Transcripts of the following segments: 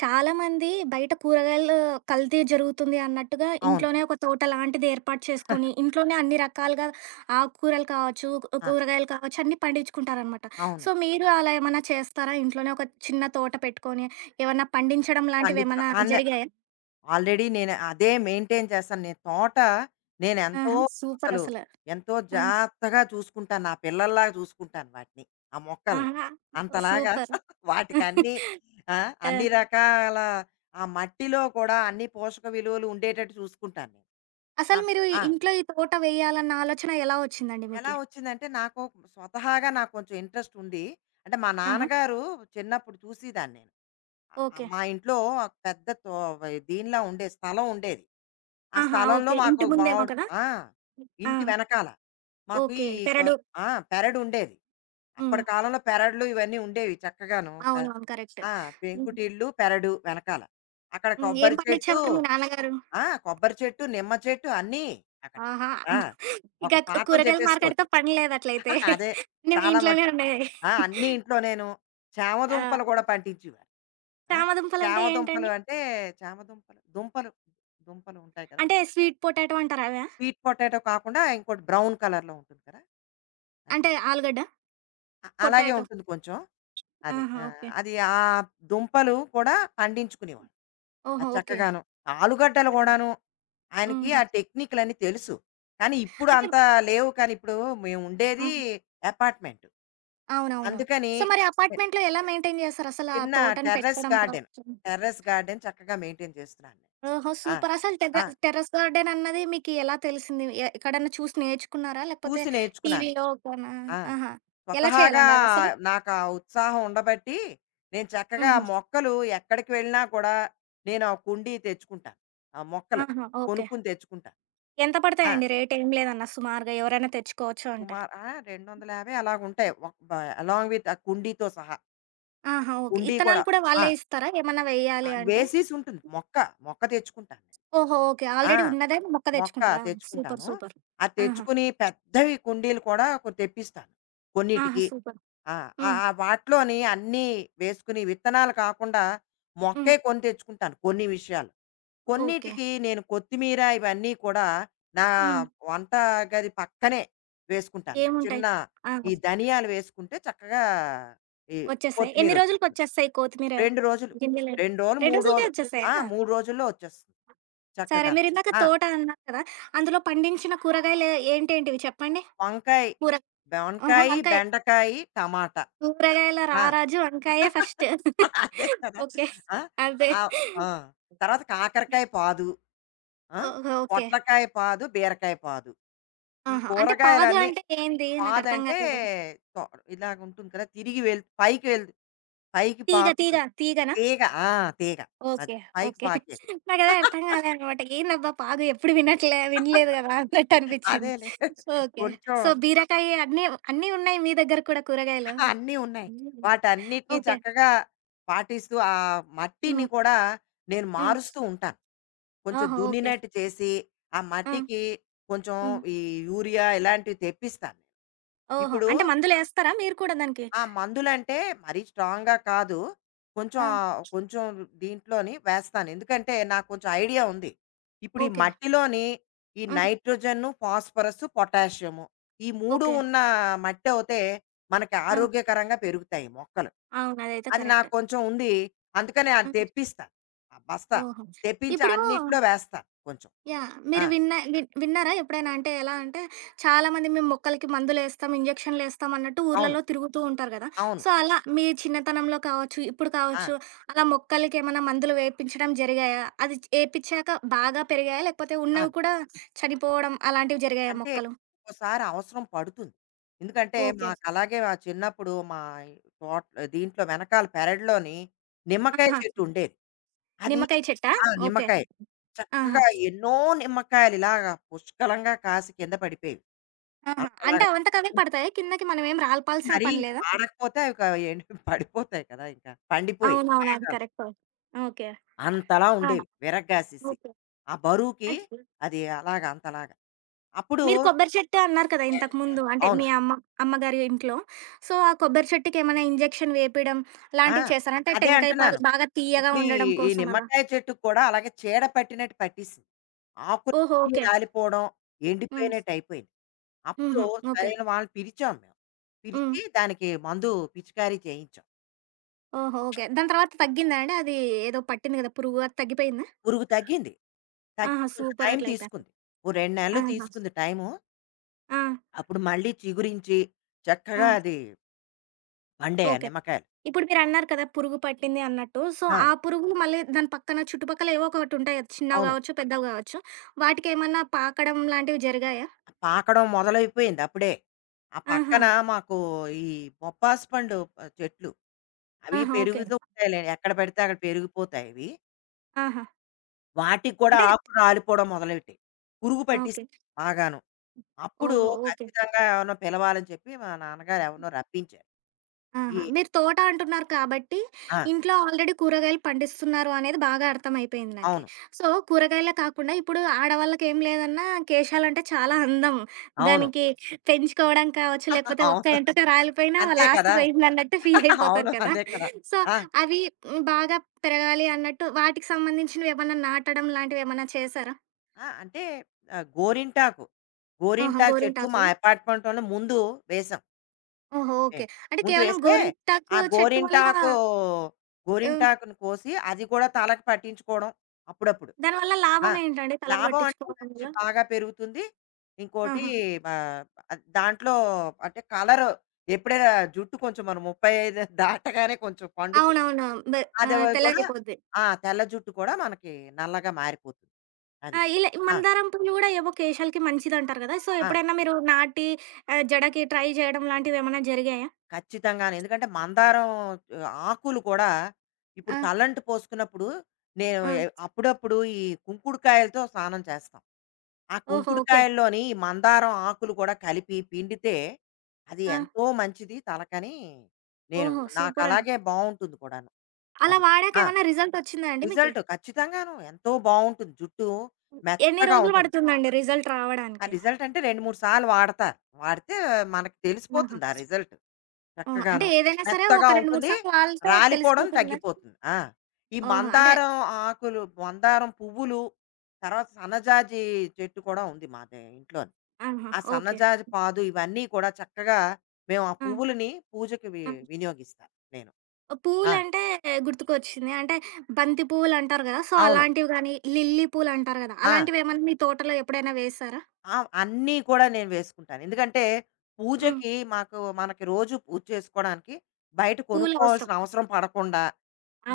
చాలామంది బయట కూరగాయలు కల్తీ జరుగుతుంది అన్నట్టుగా అవును. ఇంట్లోనే ఒక తోట లాంటిది ఏర్పాటు చేసుకొని, ఇంట్లోనే అన్ని రకాలుగా ఆకుకూరలు కావచ్చు, ఆ! కూరగాయలు కావచ్చు అన్నీ పండించుకుంటారనమాట. అవును. సో, మీరు అలా ఏమన్నా చేస్తారా? ఇంట్లోనే ఒక చిన్న తోట పెట్టుకొని, ఏమన్నా పండించడం పండించడం. లాంటివేమన్నా జరిగాయా? ఆల్రెడీ నేను అదే మెయింటైన్ చేస్తాను. నేను తోట నేనెంతో ఆహా! అసలు సూపరసల. ఎంతో ఆ! జాగ్రత్తగా చూసుకుంటాను. నా పిల్లల్లాగా చూసుకుంటాను వాటిని. ఆ మొక్కల్ని. ఆహా! అంతలాగా సూపర్. వాటికన్నీ ఆ! ఆ! అన్ని రకాల ఆ మట్టిలో కూడా అన్ని పోషక విలువలు ఉండేటట్టు చూసుకుంటాను నేను. అసలు ఆహ్, మీరు ఆ! ఇంట్లో ఈ తోట వేయాలన్న ఆలోచన ఎలా వచ్చిందండి ఎలా మీకి? వచ్చిందంటే స్వతహాగా నాకు కొంచెం ఇంట్రెస్ట్ ఉంది. అంటే మా ఆహా! నాన్నగారు చిన్నప్పుడు చూసేదాన్ని నేను. ఆ! ఆ! ఓకే. మా ఇంట్లో ఒక పెద్ద తో దీనిలా ఉండేది. స్థలం ఉండేది. ఆ ఆహా! స్థలంలో ఓకే. మాకు ఇంటి ఒక ముందేమో బావుడు కదా! ఆ! ఆ! ఇంటి వెనకాల మాకు ఓకే. ఈ కొ పెరడు. ఆ పెరడు ఉండేది. హ్మ్. అప్పటి కాలంలో పెరడులు ఇవన్నీ ఉండేవి చక్కగాను. పె అవునవును. కరెక్ట్. ఆ! హ్మ్. పెంకుటిల్లు, పెరడు వెనకాల. అక్కడ హ్మ్. ఏం కొబ్బరి చెట్టు పండించేవారు మీ నాన్నగారు? ఆ! కొబ్బరి చెట్టు, నిమ్మ చెట్టు అన్నీ అక్కడ. ఆహా! ఆ! ఇక ఒక పాఠం కూరగాయల మార్కెట్‌తో చెప్పేసుకోవచ్చు. పని లేదట్లయితే. అదే అన్నీ మీ చాలా ఇంట్లోనే మటుకు. ఉండేవి. అన్నీ ఇంట్లో నేను. ఆ! చామదుంపలు కూడా పండించేవారు. ఆ! చామ చామదుంపలంటే దుంపలు ఏంటండి? అంటే చామ దుంపలు, దుంపలు, దుంపలు ఉంటాయి కదా! అంటే స్వీట్ పొటాటో అంటారు అవా? స్వీట్ పొటాటో కాకుండా ఇంకోటి బ్రౌన్ కలర్‌లో ఉంటుంది కదా! అది. అంటే ఆలుగడ్డ? అలాగే పొటాటో. ఉంటుంది కొంచెం. అదే. ఆహా! ఆ! ఓకే. అది ఆ దుంపలు కూడా పండించుకునేవాళ్ళు. ఓహో! అది ఓకే. చక్కగాను. ఆలుగడ్డలు హుహు. గూడాను. ఆయనకి హుహు. ఆ టెక్నిక్‌లన్నీ తెలుసు. కానీ ఇప్పుడు అంటే అంత లేవు. కానీ ఇప్పుడు మేము ఆ! ఉండేది అపార్ట్మెంట్. అవునవును. అందుకని సో, మరి అపార్ట్‌మెంట్‌లో ఎలా మెయింటైన్ చేస్తారు? అసలు ఆ చిన్న తోటని టెర్రస్ పెట్టడం గార్డెన్. కావచ్చు. టెర్రస్ గార్డెన్ చక్కగా మెయింటైన్ చేస్తున్నాను. ఓహో! ఆ! సూపర్. అసలు ఆ! టెర్రస్ గార్డెన్ అన్నది మీకు ఎలా తెలిసింది? ఎక్కడన్నా చూసి నేర్చుకున్నారా? లేకపోతే చూసి నేర్చుకున్నాను. టీవీలో గానా? ఆ! ఆహా! ఎలా స్వతహాగా చేయాలండి అదసలు? నాకు ఆ ఉత్సాహం ఉండబట్టి, నేను చక్కగా ఆ హుహు. మొక్కలు ఎక్కడికి వెళ్ళినా కూడా నేను ఆ కుండీ తెచ్చుకుంటాను. ఆ మొక్కలు ఆహా! ఓకే. కొనుక్కొని తెచ్చుకుంటాను. ఎంత ఆ! పడతాయండి రేట్ ఏం లేదన్నా సుమారుగా ఎవరైనా తెచ్చుకోవచ్చు అంటే? సుమారు 250 అలాగుంటాయి. ఒక్ బ అలాంగ్ విత్ ఆ కుండీతో సహా. ఆహా! ఓకే. కుండీ కూడా. ఇత్తనాలు కూడా ఆ! వాళ్ళే ఇస్తారా? ఏమన్నా వెయ్యాలి అంటే? వేసేసి ఉంటుంది మొక్క. మొక్క తెచ్చుకుంటాను నేను. ఓహో! ఓకే. ఆ! ఆల్రెడీ ఉన్నదే మొక్క మొక్క తెచ్చుకుంటారా? సూపర్. తెచ్చుకుంటాను. సూపర్. అది ఆహా! తెచ్చుకుని పెద్దవి కుండీలు కూడా తెప్పిస్తాను ఆహా! కొన్నిటికి. సూపర్. ఆ! హ్మ్. ఆ వాటిలోని అన్నీ వేసుకుని, విత్తనాలు కాకుండా హ్మ్. మొక్కే కొని తెచ్చుకుంటాను కొన్ని విషయాలు. ఓకే. కొన్నిటికి నేను కొత్తిమీర ఇవన్నీ కూడా నా హ్మ్. వంట గది పక్కనే వేసుకుంటాను నేను. ఏముంటాయి? చిన్న ఆ! ఈ ధనియాలు వేసుకుంటే చక్కగా ఈ వచ్చేసాయి. కొత్తిమీర ఎన్ని వచ్చేస్తుంది. రోజులకొచ్చేస్తాయి కొత్తిమీర 2 రోజులు, గింజలు? 2 రోజులు, 2 3 రోజులకే రోజులు. వచ్చేసాయా? 3 రోజుల్లో వచ్చేస్తుంది సరే. చక్కగాను. మీరిందాక ఆ! తోట అన్నారు కదా! అందులో పండించిన కూరగాయలు ఏంటేంటివి చెప్పండి? వంకాయ, కూర ఆహా! వంకాయి, వంకాయ. బెండకాయి, టమాటా. కూరగాయల ఆ! రారాజు వంకాయే ఫస్ట్. అదే కదా! ఓకే. ఆ! అదే. ఆహ్, ఆ! తర్వాత కాకరకాయ పాదు, ఆ! ఓహో! ఓకే. పొట్లకాయ పాదు, బీరకాయ పాదు. ఈ ఆహా! అంటే పాదు కూరగాయలన్నీ. అంటే ఏంది? నాకర్థం పాదంటే కాలేదు. తొ ఇలాగుంటుంది కదా! తిరిగి వెళ్ పైకి వెళ్ పైకి తీగ తీగ పాకుతుంది. తీగన? తీగ. ఆ! తీగ. అది. ఓకే. పైకి ఓకే. పాకేది. నాకదే అర్థం కాలేదనమాట. ఏందబ్బా పాగు ఎప్పుడు వినలేదు గదా! అన్నట్టనిపిచ్చింది. అదేలే. ఓకే. కొంచెం. సో, బీరకాయ అన్నీ అన్నీ ఉన్నాయి మీ దగ్గర కూడా కూరగాయలు? అన్నీ ఉన్నాయి. హ్మ్. వాటన్నిటిని ఓకే. చక్కగా పాటిస్తూ ఆ మట్టిని హ్మ్. కూడా నేను హ్మ్. మారుస్తూ ఉంటాను. కొంచెం ఆహా! ఓకే. దున్నినట్టు చేసి, ఆ హ్మ్. మట్టికి కొంచెం హ్మ్. ఈ యూరియా ఇలాంటివి తెప్పిస్తాను నేను. ఓహో! ఇప్పుడు అంటే మందులేస్తారా మీరు కూడా దానికి? ఆ మందులంటే మరీ స్ట్రాంగ్‌గా కాదు. కొంచెం ఆ! కొంచెం దీంట్లోని వేస్తాను. ఎందుకంటే నాకు కొంచెం ఐడియా ఉంది. ఇప్పుడు ఈ ఓకే. మట్టిలోని ఈ హ్మ్. నైట్రోజను, ఫాస్ఫరస్, పొటాషియము ఈ 3 ఓకే. ఉన్న మట్టి అవుతే మనకి ఆ! ఆరోగ్యకరంగా పెరుగుతాయి మొక్కలు. అవును. అదైతే అది నాకు కరెక్టే. కొంచెం ఉంది. అందుకని అది హ్మ్. తెప్పిస్తా. ఆ బస్తా ఓహో! తెప్పించి ఇప్పుడు అన్నిట్లో వేస్తా కొంచెం. యాహ్! ఆ! మీరు విన్న విన్నారా ఎప్పుడైనా? అంటే ఎలా అంటే చాలామంది మేము మొక్కలకి మందులేస్తాం, ఇంజెక్షన్‌లేస్తాం అన్నట్టు అవును. ఊర్లలో తిరుగుతూ ఉంటారు కదా! అవును. సో, అలా మీ చిన్నతనంలో కావచ్చు, ఇప్పుడు ఆ! కావచ్చు అలా మొక్కలకి ఏమన్నా మందులు వేపించడం జరిగాయా? అది ఏపిచ్చాక బాగా పెరిగాయా? లేకపోతే ఉన్నవి అది. కూడా చనిపోవడం అలాంటివి జరిగాయా అంటే మొక్కలు? ఒక్కోసారి అవసరం పడుతుంది. ఎందుకంటే ఓకే. మాకలాగే మా చిన్నప్పుడు మా తోట్ దీంట్లో వెనకాల పెరడ్లోని నిమ్మకాయ ఆహా! చెట్టు ఉండేది. అది. నిమ్మకాయ చెట్టా? ఓకే. నిమ్మకాయ. ఆహా! చక్కగా ఎన్నో నిమ్మకాయలు ఇలాగా పుష్కలంగా కాసి కింద పడిపోయేవి. ఆహా! అంటే అంతలాగా. అవంతకు అవే పడతాయా? కిందకి మనమేం రాల్పాల్సిన మరీ పని ఇంక లేదా? వాడకపోతే అవి ఎండి పడిపోతాయి కదా! ఇంకా పండిపోయి అవునవును. అది బాగాను. కరెక్టే. ఓకే. అంతలా ఆ! ఉండేవి విరగ్గాసేసి. ఓకే. ఆ బరువుకి అన్ అది అలాగా అంతలాగా. అప్పుడు మీరు కొబ్బరి చెట్టు అన్నారు కదా ఇంతకుముందు. అంటే అవును. మీ అమ్మ అమ్మగారి ఇంట్లో. సో, ఆ కొబ్బరి చెట్టుకేమైనా ఇంజెక్షన్ వేపియడం ఆ! లాంటివి చేశారా? అంటే అదే టెంకాయ పాలు అంటున్నాను. బాగా తీయగా ఇప్పుడు ఉండడం ఈ కోసం అలా. నిమ్మకాయ చెట్టుకి కూడా అలాగే చీడ పట్టినట్టు పట్టేసింది. ఓహో! ఆకులన్నీ ఓకే. రాలిపోవడం, హ్మ్. ఎండిపోయినట్టు అయిపోయింది. అప్పుడు హుహు. ఓకే. సరైన వాళ్ళని పిలిచాం మేము. హ్మ్. పిలిచి దానికి మందు పిచికారీ చేయించాం. ఓహో! ఓకే. దాని తర్వాత తగ్గిందా అండి? అది ఏదో పట్టింది కదా! పురుగు అది తగ్గిపోయిందా? పురుగు తగ్గింది. తగ్గి ఆహా! కొంచెం సూపర్ టైం అట్లయితే. తీసుకుంది. ఓ 2 నెలలు ఆహా! తీసుకుంది టైము. ఆ! అప్పుడు మళ్ళీ చిగురించి ఆ! చక్కగా అది పండాయి ఆ ఓకే. నిమ్మకాయలు. ఇప్పుడు మీరన్నారు కదా! పురుగు పట్టింది అన్నట్టు. సో, ఆ! ఆ పురుగులు మళ్ళీ దాని పక్కన చుట్టుపక్కల ఏవో ఒకటుంటాయి కదా! చిన్నవి అవును. గావచ్చు, పెద్దవి గావచ్చు. వాటికేమన్నా పాకడం లాంటివి జరిగాయా? పాకడం మొదలైపోయింది అప్పుడే. ఆ ఆహా! పక్కన మాకు ఈ బొప్పాసు పండు చెట్లు అవి ఆహా! ఓకే. పెరుగుతూ ఉంటాయిలే. ఎక్కడ పడితే అక్కడ పెరిగిపోతాయి అవి. ఆహా! వాటికి కూడా అంటే ఆకులు రాలిపోవడం మొదలెట్టాయి. పురుగు ఆ! ఓకే. పట్టిస్తుంది బాగాను. అప్పుడు ఓహో! ఓకే. ఖచ్చితంగా ఎవరినో పిలవాలని చెప్పి మా నాన్నగారు ఎవరినో రప్పించారు. ఆహా! ఈ మీరు తోట అంటున్నారు కాబట్టి, ఆ! ఇంట్లో ఆల్రెడీ కూరగాయలు పండిస్తున్నారు అనేది బాగా అర్థమైపోయింది నాకి. అవును. సో, కూరగాయలే కాకుండా ఇప్పుడు ఆడవాళ్ళకేం లేదన్నా కేశాలంటే చాలా అందం. అవును. దానికి పెంచుకోవడం కావచ్చు, లేకపోతే అవును. ఒక్క ఎంటుక రాలిపోయినా అంతే లాస్ట్ కదా! పోయిందన్నట్టు ఫీల్ అయిపోతారు అవును. కదా! అదే కదా! సో, ఆ! అవి హ్మ్, బాగా పెరగాలి అన్నట్టు వాటికి సంబంధించినవేమన్నా నాటడం లాంటివేమన్నా చేశారా? ఆ! అంటే గోరింటాకు, ఆహా! గోరింటాకు చెట్టు మా గోరింటాకు. అపార్ట్‌మెంట్‌లోనే ముందు వేశాం ఓహో! ఓకే. నేను. అంటే ముందు కేవలం వేస్తే గోరింటాకు ఆ చెట్టు వల్ల గోరింటాకు, ఆహ్, గోరింటాకును కోసి అది కూడా తలకు పట్టించుకోవడం అప్పుడప్పుడు. దానివల్ల ఆ! లాభం ఏంటండి తలకు లాభం అంటే పట్టించుకోవడం మంచి వల్ల? బాగా పెరుగుతుంది. ఇంకోటి ఆహా! ఆహ్, దాంట్లో అంటే కలర్. ఎప్పుడైనా జుట్టు కొంచెం మనం 35 దాటగానే కొంచెం పండుతుంది. అవునవును. బె అది ఆహ్, కూడా. తెల్లగయిపోద్ది. తెల్ల జుట్టు కూడా మనకి నల్లగా మారిపోతుంది. ఆ! అది. ఇలా ఆ! మందారం పూలు గూడా ఏవో కేశాలకి మంచిదంటారు గదా! సో, ఆ! ఎప్పుడైనా మీరు నాటి జడకి ట్రై చేయడం లాంటివేమన్నా జరిగాయా? ఖచ్చితంగాను. ఎందుకంటే మందారం ఆ, ఆకులు కూడా ఇప్పుడు ఆ! తలంటు పోసుకున్నప్పుడు నేను ఆ! అప్పుడప్పుడు ఈ కుంకుడుకాయలతో స్నానం చేస్తాం. ఆ ఓహో! ఓకే. కుంకుడుకాయల్లోని ఈ మందారం ఆకులు కూడా కలిపి పిండితే అది ఆ! ఎంతో మంచిది తలకని. నేను ఓహో! నాకు సూపరండి. అలాగే బావుంటుంది కూడాను. అలా అది. వాడాక ఆ! ఏమన్నా రిజల్టొచ్చిందా అండి మీకి? రిజల్ట్ ఖచ్చితంగాను ఎంతో బావుంటుంది. జుట్టు ఎన్ని మెత్తగా రోజులు ఉంటుంది. పడుతుందండి రిజల్ట్ ఆ రావడానికి? రిజల్ట్ అంటే 2, 3 సార్లు వాడతారు. వాడితే మనకు ఆహా! తెలిసిపోతుంది ఆ రిజల్ట్. ఓహ్! చక్కగాను అంటే ఏదైనా సరే మెత్తగా ఒక 2, 3 ఉంటుంది. సార్లు వాడితే రాలిపోవడం తెలిసిపోతుందా? తగ్గిపోతుంది. ఈ ఓహో! అంటే మందారం ఆకులు, మందారం పువ్వులు, తర్వాత సన్నజాజి చెట్టు కూడా ఉంది మా ఇంట్లోని. ఆహా! ఆ ఓకే. సన్నజాజి పాదు ఇవన్నీ కూడా చక్కగా మేము ఆ ఆ! పువ్వులని పూజకి ఆ! వినియోగిస్తాను నేను. ఆ! పూలంటే గుర్తుకొచ్చింది. అంటే బంతి పువ్వులంటారు గదా! సో, అవును. అలాంటివి గానీ, లిల్లీ పూలంటారు గదా! ఆ! అలాంటివేమన్నా మీ తోటలో ఎప్పుడైనా వేశారా? ఆ! అన్నీ కూడా నేను వేసుకుంటాను. ఎందుకంటే హ్మ్. పూజకి మనకి రోజు పూజ చేసుకోవడానికి బయట పూలవసరం. కొనుక్కోవాల్సిన అవసరం పడకుండా.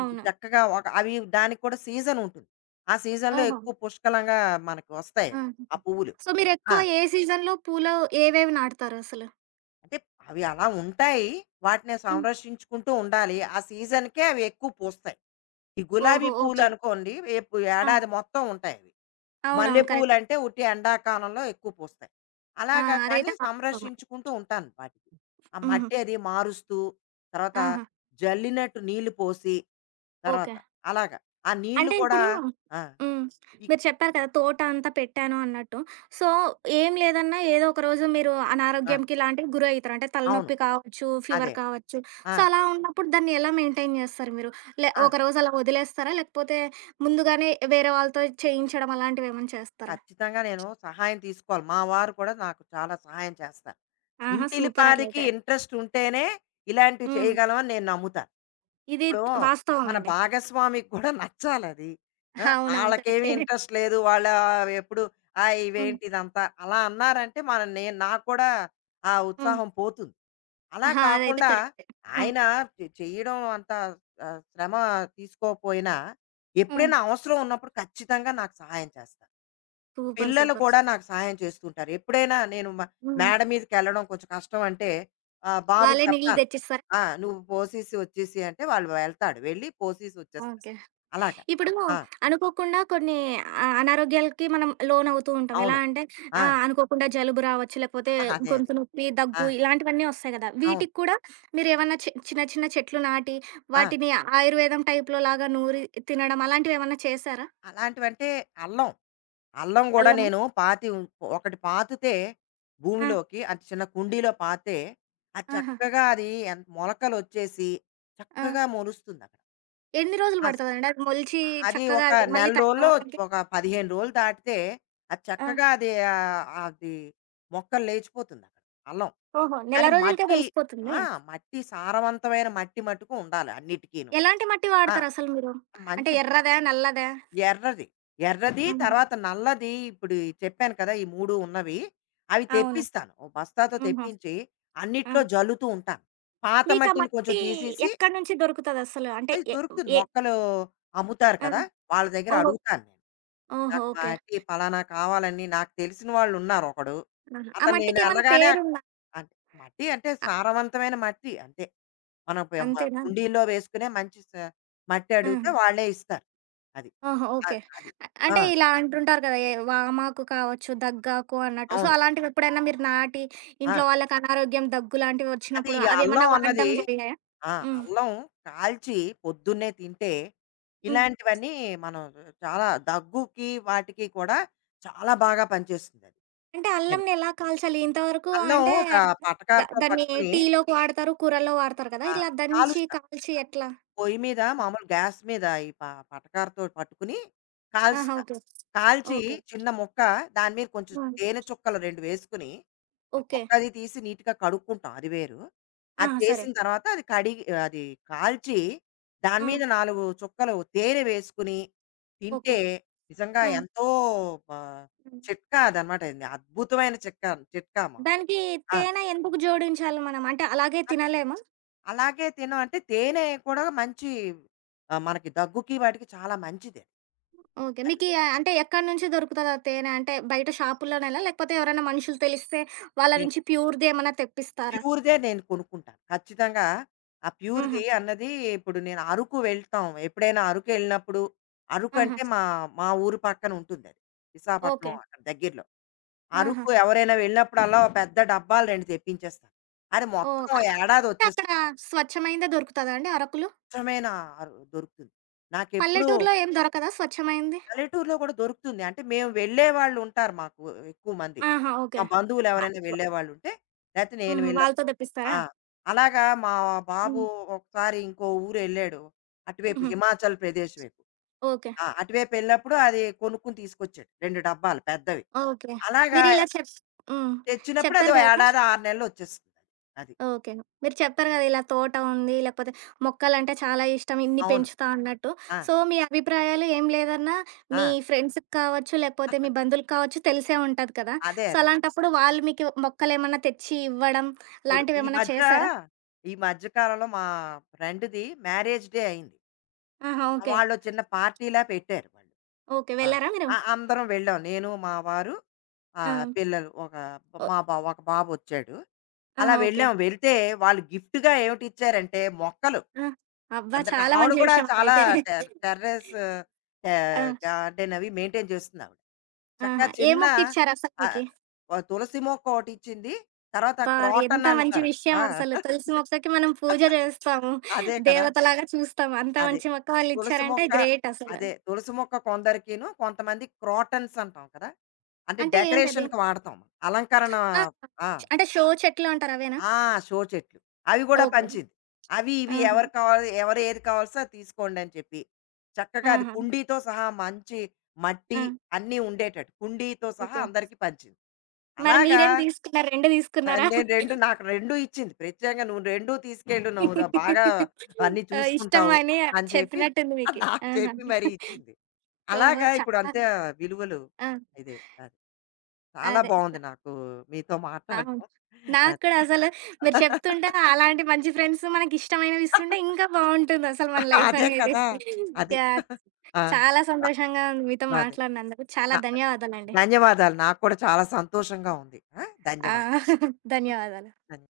ఇవి చక్కగా ఒక అవి దానికి కూడా సీజన్ ఉంటుంది. ఆ సీజన్‌లో ఓహో! ఎక్కువ పుష్కలంగా మనకు వస్తాయి ఆ! అవి. ఆ పువ్వులు. సో, ఆ! మీరెక్కువ ఏ సీజన్‌లో పూలు ఏవేవి నాటుతారసలు? అంటే అవి అలా ఉంటాయి. వాటిని హ్మ్. సంరక్షించుకుంటూ ఉండాలి. ఆ సీజన్‌కే అవి ఎక్కువ పూస్తాయి. ఈ గులాబీ ఓహో! పువ్వులు ఓకే. అనుకోండి రేపు ఆ! ఏడాది మొత్తం ఉంటాయి అవి. మల్లె అవునవును. కరెక్ట్. పువ్వులంటే ఉట్టి ఎండాకాలంలో ఎక్కువ పూస్తాయి. ఆ! అలాగా, కానీ అదైతే వాస్తవమే. సంరక్షించుకుంటూ ఉంటాను వాటికి. ఆ హుహు. మట్టి అది మారుస్తూ, తర్వాత ఆహా! జల్లినట్టు నీళ్లు పోసి, తర్వాత ఓకే. అలాగా. ఆ నీళ్లు అంటే కూడా. ఇప్పుడు ఆ! హ్మ్. ఈ మీరు చెప్పారు కదా! తోట అంతా పెట్టాను అన్నట్టు. సో, ఏం లేదన్నా ఏదో ఒక రోజు మీరు ఆ! అనారోగ్యంకి ఇలాంటివి గురయితారు. అంటే అవును. తలనొప్పి కావచ్చు, ఫీవర్ అదే. కావచ్చు. ఆ! సో, అలా ఉన్నప్పుడు దాన్ని ఎలా మెయింటైన్ చేస్తారు మీరు? ఆ! ఒకరోజు అలా వదిలేస్తారా? లేకపోతే ముందుగానే వేరే వాళ్ళతో చేయించడం అలాంటివేమన్నా చేస్తారా? ఖచ్చితంగా నేను సహాయం తీసుకోవాలి. మా వారు కూడా నాకు చాలా సహాయం చేస్తారు. ఆహా! సూపర్ ఇంటిలిపాదికి అట్లయితే. ఇంట్రెస్ట్ ఉంటేనే ఇలాంటివి హ్మ్. చేయగలమని నేను నమ్ముతాను. ఇది ఇప్పుడు వాస్తవం మన అండి. భాగస్వామికి కూడా నచ్చాలది. ఆ! అవునవును. ఆళ్ళకేమి కరెక్టే. ఇంట్రెస్ట్ లేదు. వాళ్ళ ఎప్పుడు హ్మ్. ఇవేంటి ఇదంతా అలా అన్నారంటే నేను నాకు కూడా ఆ హ్మ్. ఉత్సాహం పోతుంది. అలా ఆహా! అదైతే కాకుండా కరెక్టే. హ్మ్. ఆయన చెయ్యడం అంత శ్రమ తీసుకోకపోయినా హ్మ్. ఎప్పుడైనా అవసరం ఉన్నప్పుడు ఖచ్చితంగా నాకు సహాయం చేస్తారు. సూపర్. పిల్లలు సూపర్. కూడా నాకు సహాయం చేస్తుంటారు. ఎప్పుడైనా నేను హ్మ్. మేడ మీదకెళ్ళడం కొంచెం కష్టం అంటే బాబుకి వాళ్ళే నీళ్ళు చెప్తాను. తెచ్చిస్తారా? "నువ్వు పోసేసి వచ్చేసేయి" అంటే వాళ్ళు వెళ్తాడు. వెళ్ళి పోసేసి వచ్చేస్తాడు. ఓకే. అలాగా. ఇప్పుడు ఆ! అనుకోకుండా కొన్ని అనారోగ్యాలకి మనం లోనవుతూ ఉంటాం. ఎలా అవును. అంటే ఆ! ఆహ్, అనుకోకుండా జలుబు రావచ్చు, లేకపోతే అదే. అదే. గొంతు నొప్పి, ఆ! దగ్గు ఇలాంటివన్నీ ఒస్తాయి గదా! అవును. వీటికి కూడా మీరేమన్నా చిన్న చిన్న చెట్లు నాటి, ఆ! వాటిని ఆయుర్వేదం టైప్‌లో లాగా నూరి తినడం అలాంటివేమన్నా చేశారా? అలాంటివంటే అల్లం. అల్లం గూడా అల్లము నేను పాతి ఉ ఒకటి పాతితే, ఆ! భూమిలోకి అది చిన్న కుండీలో పాతితే అది ఆహా! చక్కగా అది మొలకలొచ్చేసి ఆ! చక్కగా మొలుస్తుందక్కడ. ఎన్ని రోజులు ఆ! పడతదండి అది మొలిచి అ అది చక్కగా ఒక అది మళ్ళీ నెల రోజుల్లో, తయారవ్వడానికి? ఒక 15 రోజులు దాటితే అది ఆ! చక్కగా అది మొక్కలు లేచిపోతుందక్కడ అల్లం. ఓహో! నెల కానీ రోజులకే మట్టి. తెలిసిపోతుంది. ఆ! మట్టి సారవంతమైన మట్టి మట్టుకు ఉండాలి అన్నిటికీను. ఎలాంటి మట్టి ఆ! వాడతారసలు మీరు? అంటే మంచి ఎర్రదా? నల్లదా? ఎర్రది. ఎర్రది ఆహా! తర్వాత నల్లది. ఇప్పుడు ఈ చెప్పాను కదా! ఈ 3 ఉన్నవి. అవి అవును. తెప్పిస్తాను. ఓ బస్తాతో హుహు. తెప్పించి ఆ! అన్నిట్లో జల్లుతూ ఉంటాను. పాత మీకా మట్టిని కొంచెం మట్టి తీసేసి. ఎక్కడి నుంచి దొరుకుతదసలు? అంటే అది దొరుకుతుంది. ఏ మొక్కలు అమ్ముతారు ఆ! కదా! వాళ్ళ దగ్గర ఓహో! అడుగుతాను నేను. ఓహో! నాకు ఓకే. మట్టి పలానా కావాలని నాకు తెలిసిన వాళ్ళున్నారు ఒకడు. ఆహా! ఆ అతను నేను మట్టికేమన్నా ఎళ్ళగానే పేరుందా? అన్ మట్టి అంటే అ సారవంతమైన మట్టి అంతే. మనం పె మ అంతేనా? కుండీల్లో వేసుకునే మంచి స మట్టి ఆ! అడిగితే వాళ్ళే ఇస్తారు. అది. ఓహో! ఓకే. అది. ఆ! అంటే ఇలా అంటుంటారు కదా! ఏ వామాకు కావచ్చు, దగ్గాకు అన్నట్టు. సో, అవును. అలాంటివెప్పుడైనా మీరు నాటి ఆ! ఇంట్లో వాళ్ళకి అనారోగ్యం, దగ్గు అదే లాంటివొచ్చినప్పుడు ఈ అల్లం అవేమన్నా అన్నది. వాడడం జరిగాయా? ఆ! హ్మ్. అల్లం కాల్చి పొద్దున్నే తింటే హ్మ్. ఇలాంటివన్నీ మనం చాలా దగ్గుకి వాటికి కూడా చాలా బాగా పనిచేస్తుందది. అంటే నేను అల్లంని ఎలా కాల్చాలి? ఇంతవరకు అల్లం అంటే ద పటకారతో దాన్ని పట్టుకొని టీలోకి వాడతారు, కూరల్లో వాడతారు కదా! ఆ! ఇలా దంచి, కాలుస్తా. కాల్చి ఎట్లా? పొయ్యి మీద మామూలు గ్యాస్ మీద ఈ ప పటకారతో పట్టుకుని ఆహా! కాల్స్తా. ఓకే. కాల్చి ఓకే. చిన్న ముక్క దాని మీద కొంచెం ఆ! తేనె చుక్కలు 2 వేసుకుని, ఆ ఓకే. తొక్క అది తీసి నీట్‌గా కడుక్కుంటాం అది వేరు. ఆ! అది సరే. చేసిన తర్వాత అది కడిగి అది కాల్చి దాని ఆ! మీద 4 చుక్కలు తేనె వేసుకుని ఓకే. తింటే నిజంగా హ్మ్. ఎంతో బ హ్మ్. చిట్కా అదనమాట. ఇది అద్భుతమైన చిట్కా చిట్కా మాకు. దానికి ఆ! తేనె ఎందుకు జోడించాలి మనం? అంటే అలాగే అంతే. తినలేమా? అలాగే తినం అంటే తేనె కూడా మంచి మనకి దగ్గుకి వాటికి చాలా మంచిది ఓకే. అది. మీకీ అంటే ఎక్కడి నుంచి దొరుకుతది ఆ తేనె? అంటే బయట షాపుల్లోనేనా? లేకపోతే ఎవరైనా మనుషులు తెలిస్తే వాళ్ళ నేను నుంచి ప్యూర్‌ది ఏమన్నా తెప్పిస్తారా? ప్యూర్దే నేను కొనుక్కుంటాను ఖచ్చితంగా. ఆ హుహు. ప్యూర్ది అన్నది ఇప్పుడు నేను అరకు వెళ్తాం. ఎప్పుడైనా అరకు వెళ్ళినప్పుడు అరకు ఆహా! అంటే మా మా ఊరు పక్కన ఉంటుంది అది. విశాఖపట్నం ఓకే. అక్కడ దగ్గరలో. ఆహా! అరకు ఎవరైనా వెళ్ళినప్పుడల్లా ఓ పెద్ద డబ్బాలు రెండు తెప్పించేస్తాను. అది మొత్తం ఓహ్! ఓ ఏడాది అంటే వచ్చే అక్కడ స్వచ్ఛమైనదే దొరుకుతదా అండి అరకులో? స్వచ్ఛమైన దొరుకుతుంది నాకెప్పుడు. పల్లెటూరులో ఏం దొరకదా స్వచ్ఛమైంది? పల్లెటూరులో కూడా దొరుకుతుంది. అంటే మేము వెళ్ళేవాళ్ళు ఉంటారు మాకు ఎక్కువ మంది. ఆహా! మా ఓకే. బంధువులు ఎవరైనా అబ్బ! వెళ్ళేవాళ్ళుంటే, లేతే నేను హుహు. వెళ్ళినప్పుడు. వాళ్ళతో ఆ! తెప్పిస్తారా? అలాగా మా బాబు హ్మ్. ఒకసారి ఇంకో ఊరెళ్ళాడు. అటువైపు హుహు. హిమాచల్ ప్రదేశ్ వైపు. ఓకే. అటువైపు ఎళ్ళినప్పుడు అది కొనుక్కొని తీసుకొచ్చాడు. 2 డబ్బాలు పెద్దవి. ఓకే. అలాగా మీరిలా చెప్ హ్మ్. తెచ్చినప్పుడు అది చెప్పారు ఓ గదా! ఏడాది, 6 నెలల్లో వచ్చేస్తుంది. అది. ఓకే. మీరు చెప్పారు గదా! ఇలా తోట ఉంది, లేకపోతే మొక్కలంటే చాలా ఇష్టం, ఇన్ని అవును. పెంచుతా అన్నట్టు. ఆ! సో, మీ అభిప్రాయాలు ఏం లేదన్నా ఆ! మీ ఫ్రెండ్స్‌కి కావచ్చు, లేకపోతే మీ బంధువులకు కావచ్చు తెలిసే ఉంటది కదా! అదే. సో, అదే. అలాంటప్పుడు వాళ్ళు మీకు మొక్కలేమన్నా తెచ్చి ఇవ్వడం ఇప్పుడు లాంటివేమన్నా చేశారా? ఈ మధ్య కాలంలో మా ఫ్రెండ్‌ది మ్యారేజ్ డే అయింది. ఆహా! ఓకే. వాళ్ళు చిన్న పార్టీలా పెట్టారు వాళ్ళు. ఓకే. ఆ! వెళ్లారా మీరు? ఆ! అందరం వెళ్ళాం. నేను, మా వారు, ఆ! పిల్లలు ఒక బ- ఓ మా బా ఒక బాబొచ్చాడు. అలా ఆహా! ఓకే. వెళ్ళాం. వెళ్తే వాళ్ళు గిఫ్ట్‌గా ఏమిటిచ్చారంటే మొక్కలు. ఆ! అబ్బా! అంతట చాలా ఆవిడ మంచి కూడా విషయం చాలా అదైతే. టెర్రస్ ఆ! గార్డెన్ అవి మెయింటైన్ చేస్తుందావిడ. చక్కగా ఆహా! ఏ చిన్న మొక్కిచ్చారసలు ఆహ్, మీకి? ఓ తులసి మొక్క ఒకటిచ్చింది. తర్వాత అబ్బా! ఎంత క్రోటన్ మంచి అంటారు. విషయం ఆ! అసలు. తులసి మొక్కకి మనం పూజ జేస్తాము. అదే కదా! దేవతలాగా చూస్తాము. అంత అదే. మంచి మొక్క తులసి వాళ్ళిచ్చారంటే మొక్క గ్రేట్ అసలు. అదే తులసి మొక్క కొందరికిను. కొంతమంది క్రాటన్స్ అంటాం కదా, అంటే అంటే ఏంటది? డెకరేషన్ కి వాడతాం మనం. అలంకరణ. ఆ! ఆ అంటే షో చెట్లు అంటారు అవేనా? ఆ, షో చెట్లు అవి కూడా ఓకే. పంచింది. అవి ఇవి ఆహా! ఎవరు కావాలి ఎవరు ఏది కావాల్సో అది తీసుకోండి అని చెప్పి చక్కగా అది ఆహా! కుండీతో సహా మంచి ఆ! మట్టి అన్నీ ఉండేటట్టు కుండీతో సహా ఓకే. అందరికీ పంచింది. మరి అలాగా. మీరేం తీసుకున్నారు? 2 తీసుకున్నారా? నేను 2 నాకు 2 ఇచ్చింది. ప్రత్యేకంగా "నువ్వు 2 తీసుకెళ్ళు నువ్వు బాగా అన్నీ ఆ! ఇష్టం చూసుకుంటావు" అని అని చెప్పి చెప్పినట్టుంది మీకి. నాకు ఆహా! చెప్పి మరీ ఇచ్చింది. ఓహో! అలాగా ఇప్పుడు చాలా అంతే విలువలు. ఆ! ఇదే. అది. చాలా అదే. బావుంది నాకు మీతో అవును. మాట్లాడడం. నాకు అది. కూడా అసలు మీరు చెప్తుంటే అలాంటి మంచి ఫ్రెండ్స్ మనకిష్టమైనవిస్తుంటే ఇంకా బావుంటుందసలు మన లైఫ్ అదే అనేది. కదా! అది. యాహ్! ఆ! చాలా అ సంతోషంగా ఉంది మీతో అదే. మాట్లాడినందుకు. చాలా నా ధన్యవాదాలండి. ధన్యవాదాలు. నాకు కూడా చాలా సంతోషంగా ఉంది. ఆ! ధన్యవాదాలు. ధన్యవాదాలు. ధన్య